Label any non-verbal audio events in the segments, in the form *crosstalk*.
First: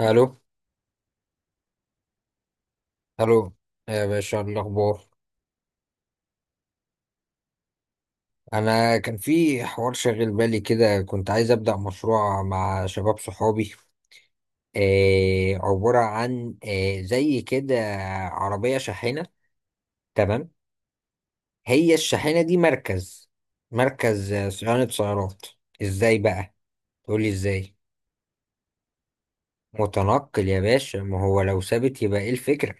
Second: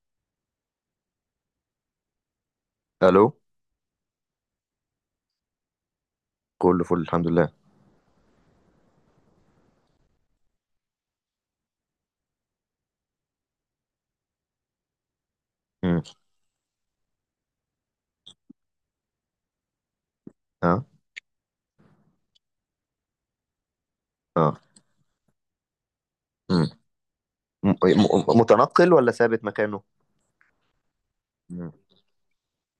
الو، الو. الو، يا باشا إيه الاخبار؟ كله فل الحمد لله. انا كان في حوار شاغل بالي كده، كنت عايز ابدا مشروع مع شباب صحابي. عباره امم. عن زي كده، عربيه شاحنه. تمام، اه. هي الشاحنه دي مركز، مركز، اه. صيانه سيارات. ازاي بقى؟ تقولي ازاي؟ متنقل ولا ثابت مكانه؟ متنقل يا باشا، ما هو لو امم. ثابت يبقى ايه الفكره؟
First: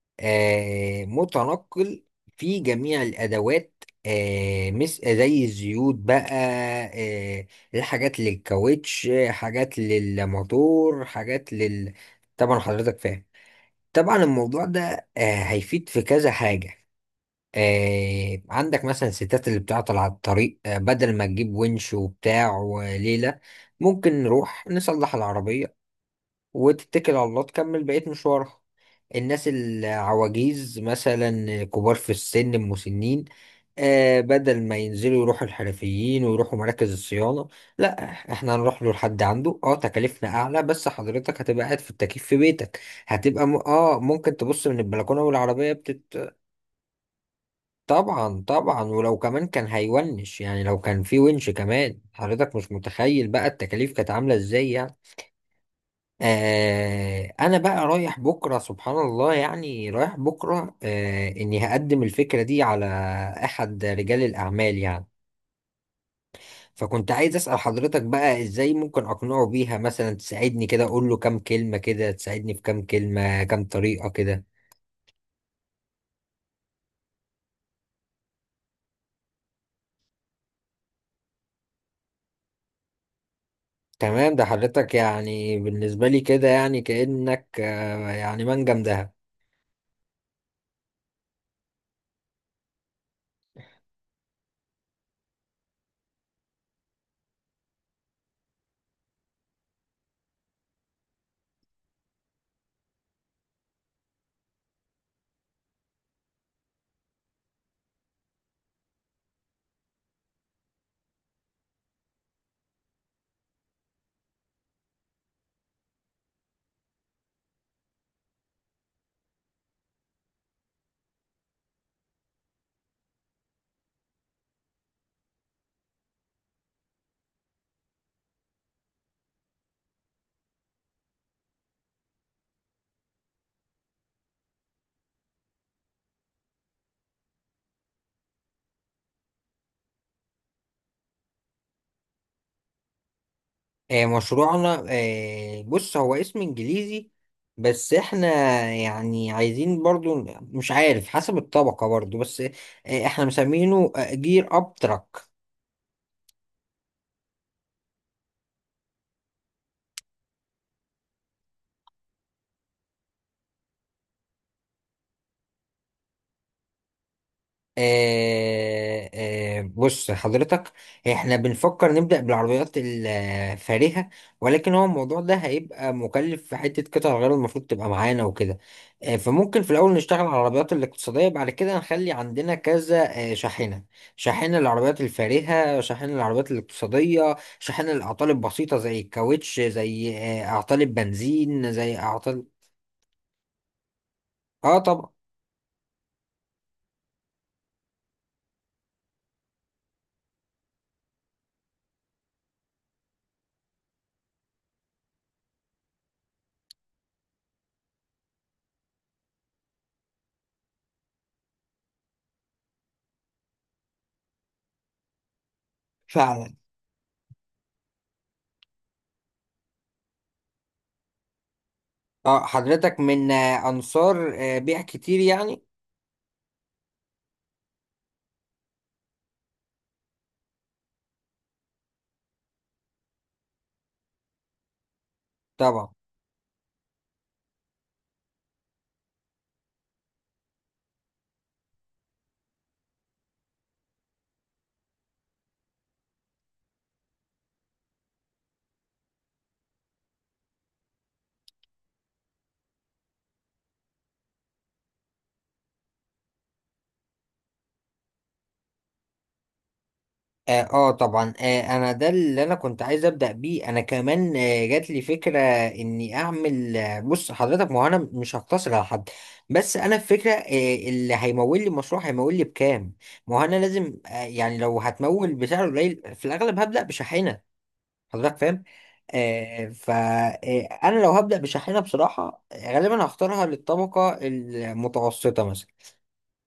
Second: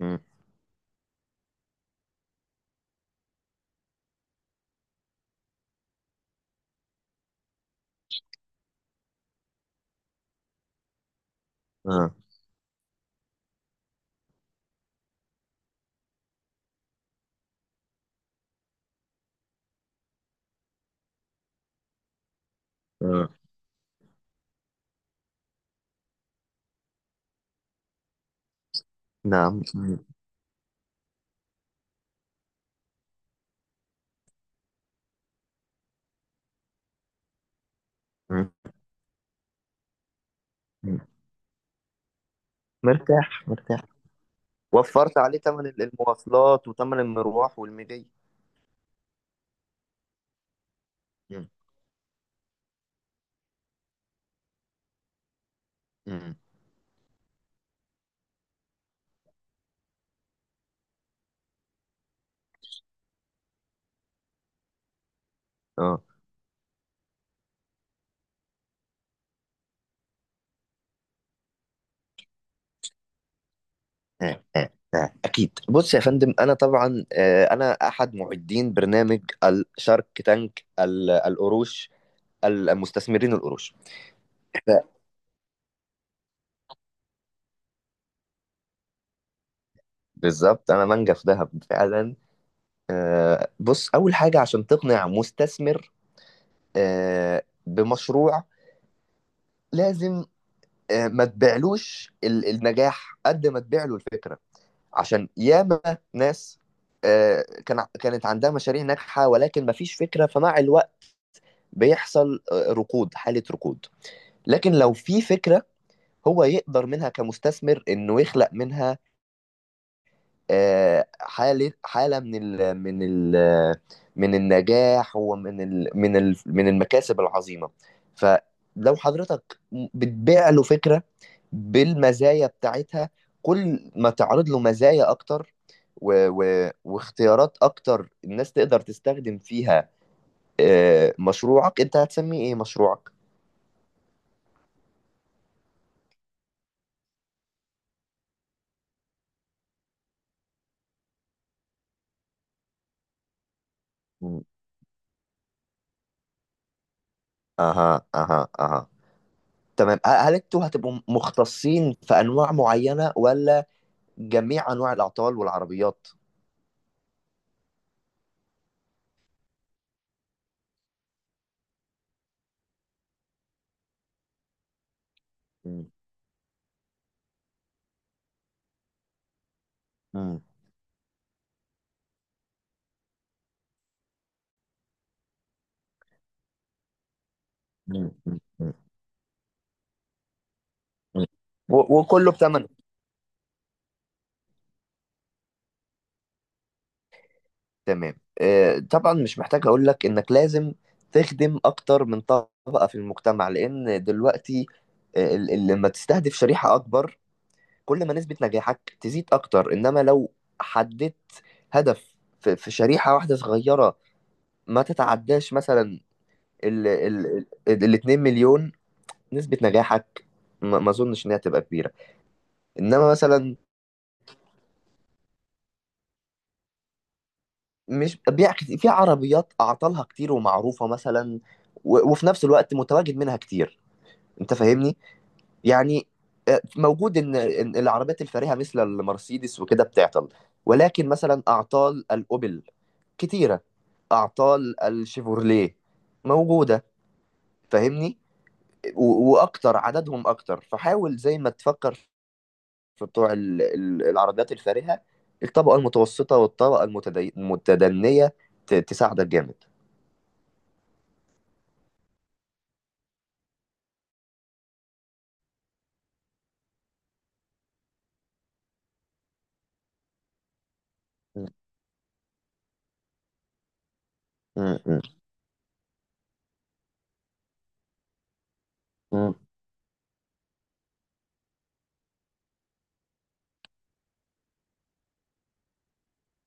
امم. متنقل. في جميع الأدوات، مس زي الزيوت بقى، آه، الحاجات للكاوتش، حاجات للموتور، حاجات لل... اه. طبعا حضرتك فاهم. طبعا الموضوع ده هيفيد في كذا حاجة. عندك مثلا الستات اللي بتعطل على الطريق، بدل ما تجيب ونش وبتاع اه. وليلة، ممكن نروح نصلح العربية وتتكل على الله تكمل بقية مشوارها. الناس نعم. مم. العواجيز مثلا، كبار في السن، المسنين، آه بدل ما ينزلوا يروحوا الحرفيين ويروحوا مراكز الصيانة، لا مم. احنا هنروح له، لحد عنده. اه تكاليفنا اعلى، بس مم. حضرتك هتبقى قاعد في التكييف في بيتك. هتبقى مرتاح م... مرتاح. اه ممكن تبص من وفرت البلكونة عليه ثمن والعربية بتت. المواصلات وثمن المروح والمجي. طبعا طبعا، ولو كمان كان هيونش يعني، لو كان في مم. ونش كمان، حضرتك مش متخيل بقى التكاليف كانت عاملة ازاي يعني. مم. آه انا بقى رايح بكره، سبحان الله يعني، رايح بكره، آه اني هقدم الفكره دي على احد رجال الاعمال يعني. اه. فكنت عايز اسال حضرتك بقى، ازاي ممكن اقنعه بيها؟ مثلا تساعدني كده، اقول له كام كلمه كده، تساعدني في كام كلمه، كام طريقه كده. آه، آه، آه. اكيد. بص يا فندم، انا طبعا انا احد معدين برنامج الشارك تانك، القروش، المستثمرين القروش. تمام، ده ف- حضرتك يعني بالنسبه لي كده يعني كانك يعني منجم دهب. بالظبط انا منجف ذهب فعلا. بص، أول حاجة عشان تقنع مستثمر بمشروع، لازم ما تبيعلوش النجاح قد ما تبيع له الفكرة. عشان ياما ناس كانت عندها مشاريع ناجحة ولكن ما فيش فكرة، فمع الوقت بيحصل حالة ركود. لكن لو في فكرة، هو يقدر منها كمستثمر إنه يخلق منها حالة من النجاح ومن ال من ال من المكاسب العظيمة. فلو حضرتك بتبيع له فكرة بالمزايا بتاعتها، كل ما تعرض له مزايا أكتر و و واختيارات أكتر الناس تقدر تستخدم فيها. مشروعك أنت هتسميه إيه مشروعك؟ مشروعنا، بص هو اسم انجليزي، بس احنا يعني عايزين برضو، مش عارف حسب الطبقة برضو، بس احنا مسمينه مم. جير اب تراك. أها أها أها. تمام. هل أنتوا هتبقوا مختصين في أنواع معينة، ولا جميع انواع الاعطال والعربيات؟ آه آه، بص حضرتك، احنا بنفكر نبدأ بالعربيات الفارهة، ولكن هو الموضوع ده م. هيبقى مكلف في حتة قطع غيار المفروض تبقى معانا وكده. آه فممكن في الأول نشتغل على م. العربيات الاقتصادية، بعد كده نخلي عندنا كذا شاحنة. شاحنة للعربيات الفارهة، شاحنة للعربيات الاقتصادية، شاحنة م. للأعطال م. م. البسيطة زي الكاوتش، زي أعطال م. البنزين، زي و- وكله أعطال... بتمن. اه طبعا. تمام. طبعا مش محتاج اقول لك انك لازم تخدم اكتر من طبقة في المجتمع، لان دلوقتي لما تستهدف شريحة اكبر، كل ما نسبة نجاحك تزيد اكتر. انما لو حددت هدف في شريحة واحدة صغيرة ما تتعداش مثلا فعلا. ال ال ال 2 مليون، نسبة نجاحك ما اظنش انها تبقى كبيرة. اه حضرتك انما من مثلا، أنصار بيع كتير يعني؟ مش بيع كتير في عربيات اعطالها كتير ومعروفه مثلا، و- وفي نفس الوقت متواجد منها كتير. انت فاهمني؟ طبعا. يعني موجود ان إن العربيات الفارهه مثل المرسيدس وكده بتعطل، ولكن مثلا اعطال الاوبل كتيره، اعطال الشيفورليه موجوده. فاهمني؟ و- واكتر عددهم اكتر، فحاول زي ما تفكر في بتوع العربيات الفارهه، الطبقه المتوسطه والطبقه المتدنيه تساعدك جامد. اه طبعا، انا ده اللي انا كنت عايز ابدا بيه. انا كمان جات لي فكره اني اعمل، بص حضرتك، ما هو انا مش هقتصر على حد، بس انا الفكره اللي هيمول لي المشروع هيمول لي بكام. ما هو انا لازم يعني مم. لو مم. هتمول بسعر قليل في الاغلب هبدا بشاحنه. حضرتك فاهم. مم. آه فانا لو هبدا بشاحنه بصراحه، غالبا هختارها للطبقه المتوسطه مثلا.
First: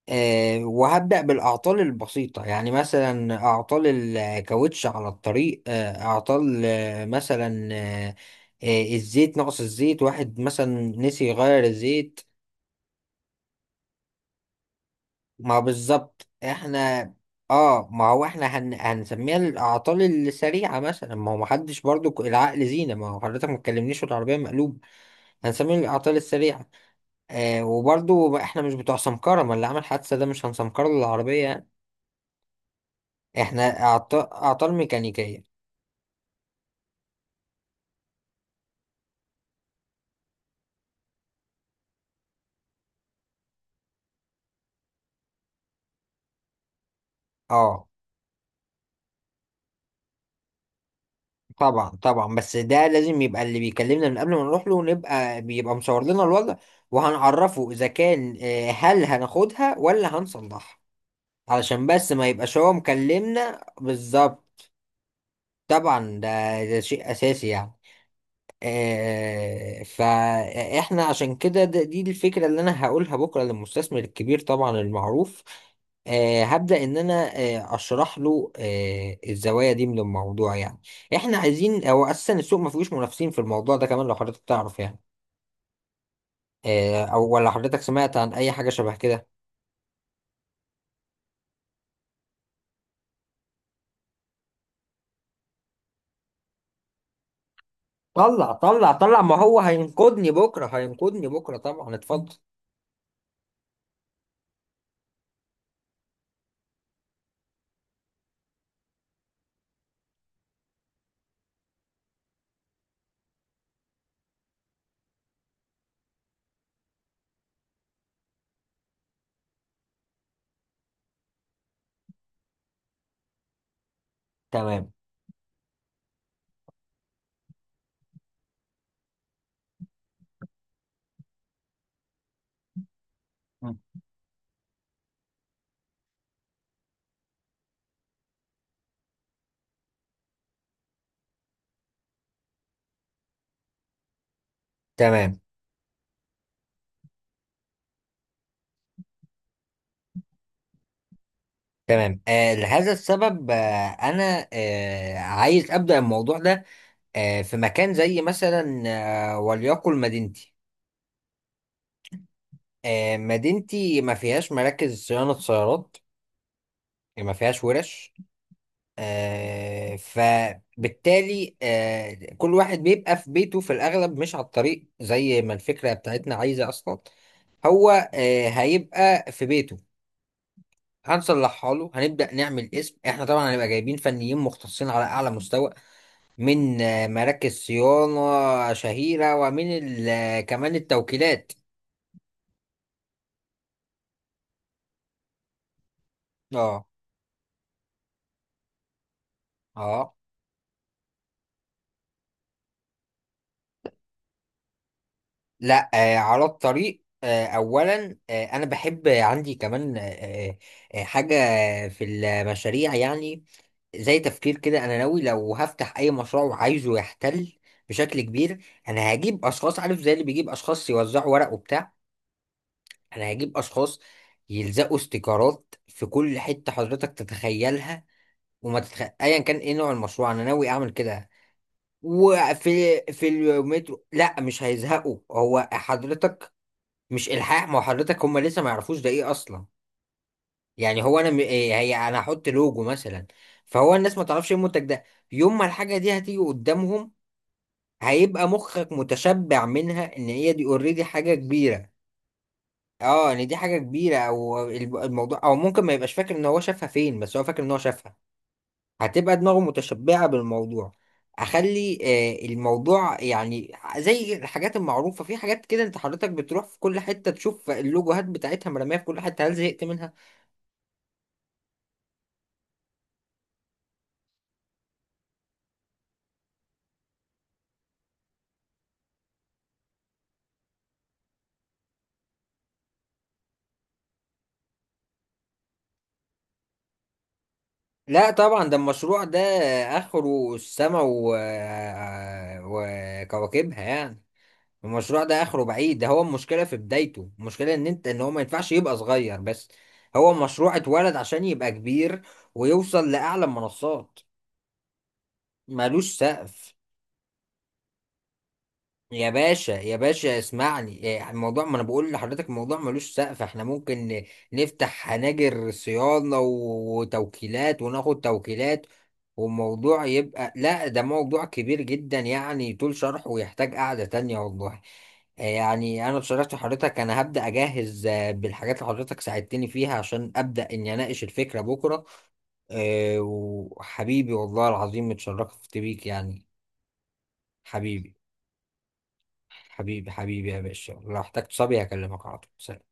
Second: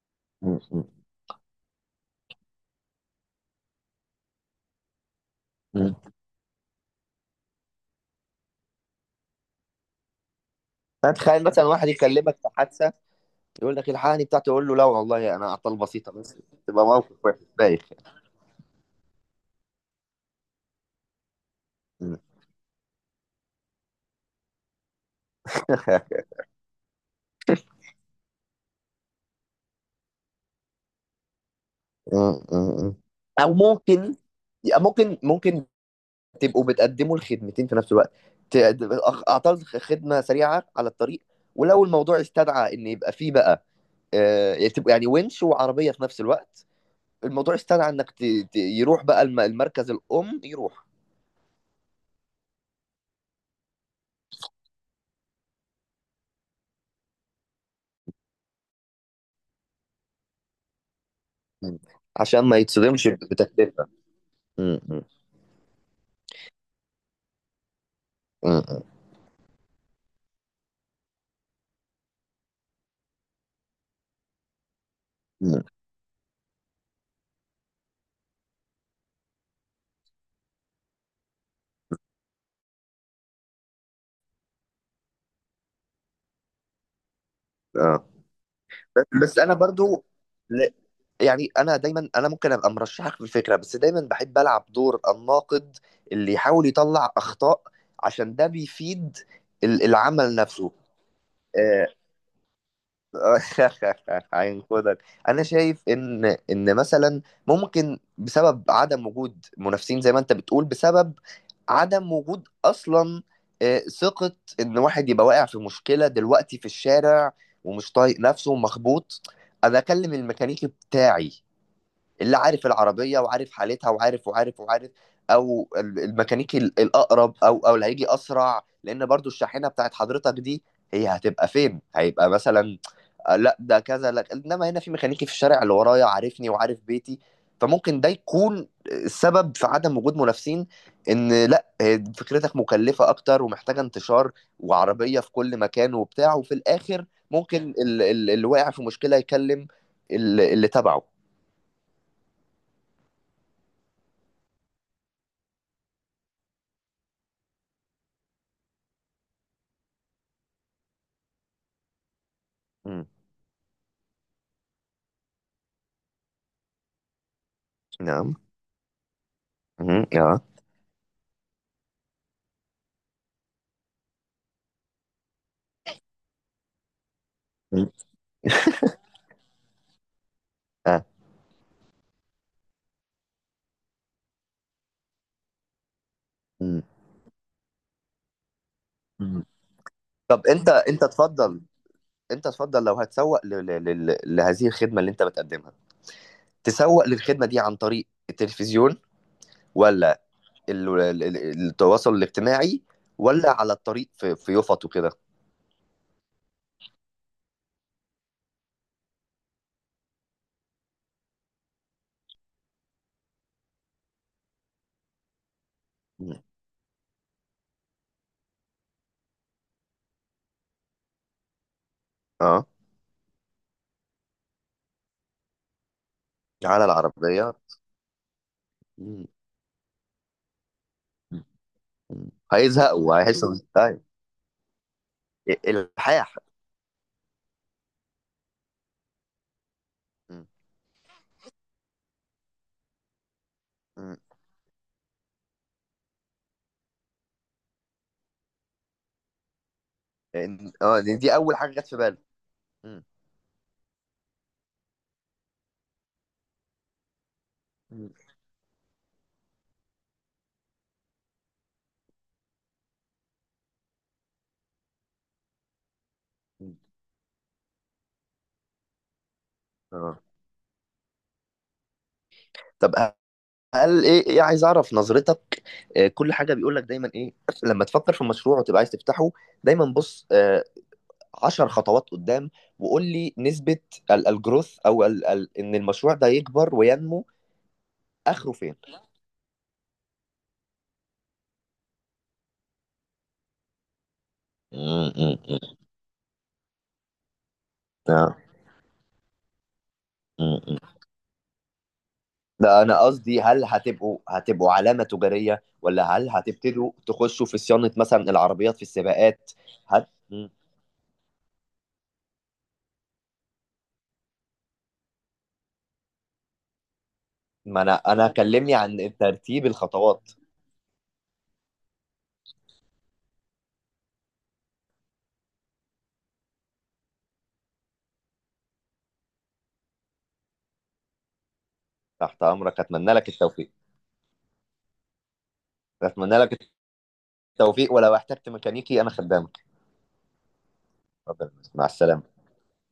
مم. وهبدأ بالأعطال البسيطة، يعني مثلا أعطال الكاوتش على الطريق، مم. آه، أعطال آه، مثلا آه، آه، الزيت، نقص الزيت. واحد مثلا نسي فتخيل يغير مثلا واحد الزيت. يكلمك في حادثه، يقول لك الحقني بتاعته، يقول له لا والله انا ما اعطال بسيطه بالظبط بس. تبقى احنا. موقف وحش بايخ. اه ما هو احنا هنسميها الأعطال السريعة مثلا. ما هو محدش برضو، مم. العقل زينة، ما هو حضرتك ما تكلمنيش والعربية مقلوبة، هنسميها *laughs* الأعطال السريعة. آه وبرضو احنا مش بتوع سمكرة، ما اللي عمل حادثة ده مش هنسمكر له العربية، مم. مم. او احنا ممكن اعطال ممكن ميكانيكية. ممكن تبقوا بتقدموا الخدمتين في نفس الوقت. ت- اعطال خدمه سريعه على الطريق، ولو الموضوع استدعى ان يبقى فيه بقى تبقى يعني ونش وعربيه في نفس الوقت، الموضوع اه استدعى انك يروح بقى المركز الام يروح. طبعا طبعا، بس ده لازم يبقى اللي بيكلمنا من قبل ما نروح له، نبقى بيبقى مصور لنا الوضع، وهنعرفه اذا كان، هل هناخدها ولا هنصلحها؟ مم. علشان بس ما عشان ما يبقاش هو يتصدمش مكلمنا بتكلفة. بالظبط. مم. مم. طبعا ده شيء اساسي يعني. مم. فاحنا عشان كده، دي الفكرة اللي انا هقولها بكرة للمستثمر الكبير طبعا المعروف. مم. هبدأ ان انا اشرح له الزوايا دي من الموضوع يعني. احنا عايزين، او اساسا السوق ما فيهوش منافسين في الموضوع ده كمان، لو حضرتك تعرف يعني، او ولا حضرتك اه. سمعت عن اي حاجة شبه بس كده؟ بس انا برضو ل- يعني، انا دايما انا ممكن ابقى مرشحك في الفكره، بس دايما بحب العب دور الناقد اللي يحاول يطلع اخطاء عشان ده طلع طلع بيفيد طلع، ما هو هينقذني العمل بكرة، نفسه. هينقذني بكرة، آه، طبعا اتفضل. *laughs* هينقذك. انا شايف ان مثلا ممكن بسبب عدم وجود منافسين زي ما انت بتقول، بسبب عدم وجود اصلا ثقة، ان واحد يبقى واقع في مشكلة دلوقتي في الشارع ومش طايق نفسه ومخبوط، انا اكلم الميكانيكي بتاعي اللي عارف العربية وعارف حالتها وعارف وعارف وعارف، تمام. او الميكانيكي الاقرب، او اللي هيجي اسرع لان برضو الشاحنة بتاعت حضرتك دي، هي هتبقى فين؟ هيبقى مثلا لا مم. ده كذا لا، انما هنا في ميكانيكي في الشارع اللي ورايا عارفني وعارف بيتي. فممكن ده يكون السبب في عدم وجود منافسين، ان لا فكرتك مكلفة اكتر ومحتاجة انتشار وعربية في تمام. كل مكان وبتاع، وفي الاخر ممكن اللي واقع في مشكلة يكلم اللي تبعه. تمام آه لهذا السبب، انا عايز ابدا الموضوع ده في مكان زي مثلا، وليقل مدينتي. مم. مدينتي ما فيهاش مراكز صيانه سيارات، ما فيهاش ورش. نعم. مم. اه. فبالتالي كل واحد بيبقى في بيته في الاغلب، مش على الطريق زي ما الفكره بتاعتنا عايزه اصلا. هو مم. هيبقى في بيته، اه. هنصلحها له، هنبدا نعمل اسم. احنا طبعا هنبقى جايبين فنيين مختصين على اعلى مستوى من مم. مراكز صيانة شهيرة، مم. ومن طب انت كمان انت التوكيلات. اتفضل. انت اتفضل، لو هتسوق لهذه الخدمة اللي انت بتقدمها، اه. تسوق للخدمة دي عن طريق التلفزيون، اه. ولا التواصل الاجتماعي، ولا على الطريق في يفط وكده؟ لا على الطريق. اولا انا بحب عندي كمان، حاجة في المشاريع يعني، زي تفكير كده. انا ناوي لو هفتح اي مشروع مم. وعايزه يحتل بشكل كبير، انا هجيب اشخاص، عارف زي اللي بيجيب اشخاص يوزعوا ورق وبتاع، اه. انا هجيب اشخاص يلزقوا استيكرات في كل حتة على حضرتك العربية. تتخيلها. مم. ايا كان ايه نوع المشروع انا ناوي اعمل كده. مم. هيزهقوا في وهيحسوا. طيب، المترو، لا مش هيزهقوا. هو الحاح. حضرتك، مش الحاح. ما هو حضرتك هم لسه ما يعرفوش ده ايه اصلا. مم. يعني هو انا، إيه هي، انا هحط لوجو مثلا، فهو الناس مم. ما تعرفش ايه المنتج ده. يوم ما الحاجه دي هتيجي قدامهم هيبقى مخك متشبع منها، ان هي دي اوريدي لأن حاجه دي أول حاجة جت كبيره. في بالي. مم. اه ان دي حاجه كبيره، او الموضوع، او ممكن ما يبقاش فاكر ان هو شافها فين، بس هو فاكر ان هو مم. شافها. هتبقى دماغه متشبعة بالموضوع. اخلي الموضوع يعني زي الحاجات المعروفة. في حاجات كده انت حضرتك بتروح مم. في كل حتة تشوف اللوجوهات بتاعتها مرمية في كل حتة، هل زهقت منها؟ اه. طب هل ايه عايز اعرف نظرتك. كل حاجه بيقول لك دايما ايه؟ لما تفكر في مشروع وتبقى عايز تفتحه، دايما بص 10 خطوات قدام، وقول لي نسبة الجروث، او ال ال ان المشروع ده يكبر وينمو، لا اخره طبعا. فين. ده المشروع ده اخره السما و... آه، وكواكبها يعني. مم، المشروع مم، ده اخره مم. بعيد. ده هو المشكلة في بدايته، المشكلة ان انت، ان هو آه، ما ينفعش يبقى صغير بس، هو مم، مشروع مم. اتولد عشان يبقى كبير لا، انا ويوصل قصدي لأعلى هل هتبقوا المنصات. علامة تجارية، ملوش ولا هل سقف هتبتدوا تخشوا في صيانة مثلا العربيات في يا السباقات؟ باشا، يا باشا مم. اسمعني إيه، الموضوع، ما انا بقول لحضرتك الموضوع ملوش سقف، احنا ممكن نفتح هناجر صيانة وتوكيلات ما انا وناخد انا كلمني توكيلات، عن ترتيب والموضوع الخطوات. يبقى... لا ده موضوع كبير جدا يعني، طول شرحه ويحتاج قعدة تانية والله. يعني انا بصراحة حضرتك انا هبدأ اجهز، بالحاجات اللي حضرتك ساعدتني فيها عشان ابدأ اني اناقش الفكرة بكرة. تحت امرك، اتمنى لك التوفيق. وحبيبي والله العظيم اتشرفت بيك اتمنى يعني. لك التوفيق، حبيبي، ولو احتجت ميكانيكي انا خدامك. حبيبي يا باشا، لو احتجت اتفضل. صبي مع هكلمك على السلامة. طول. سلام.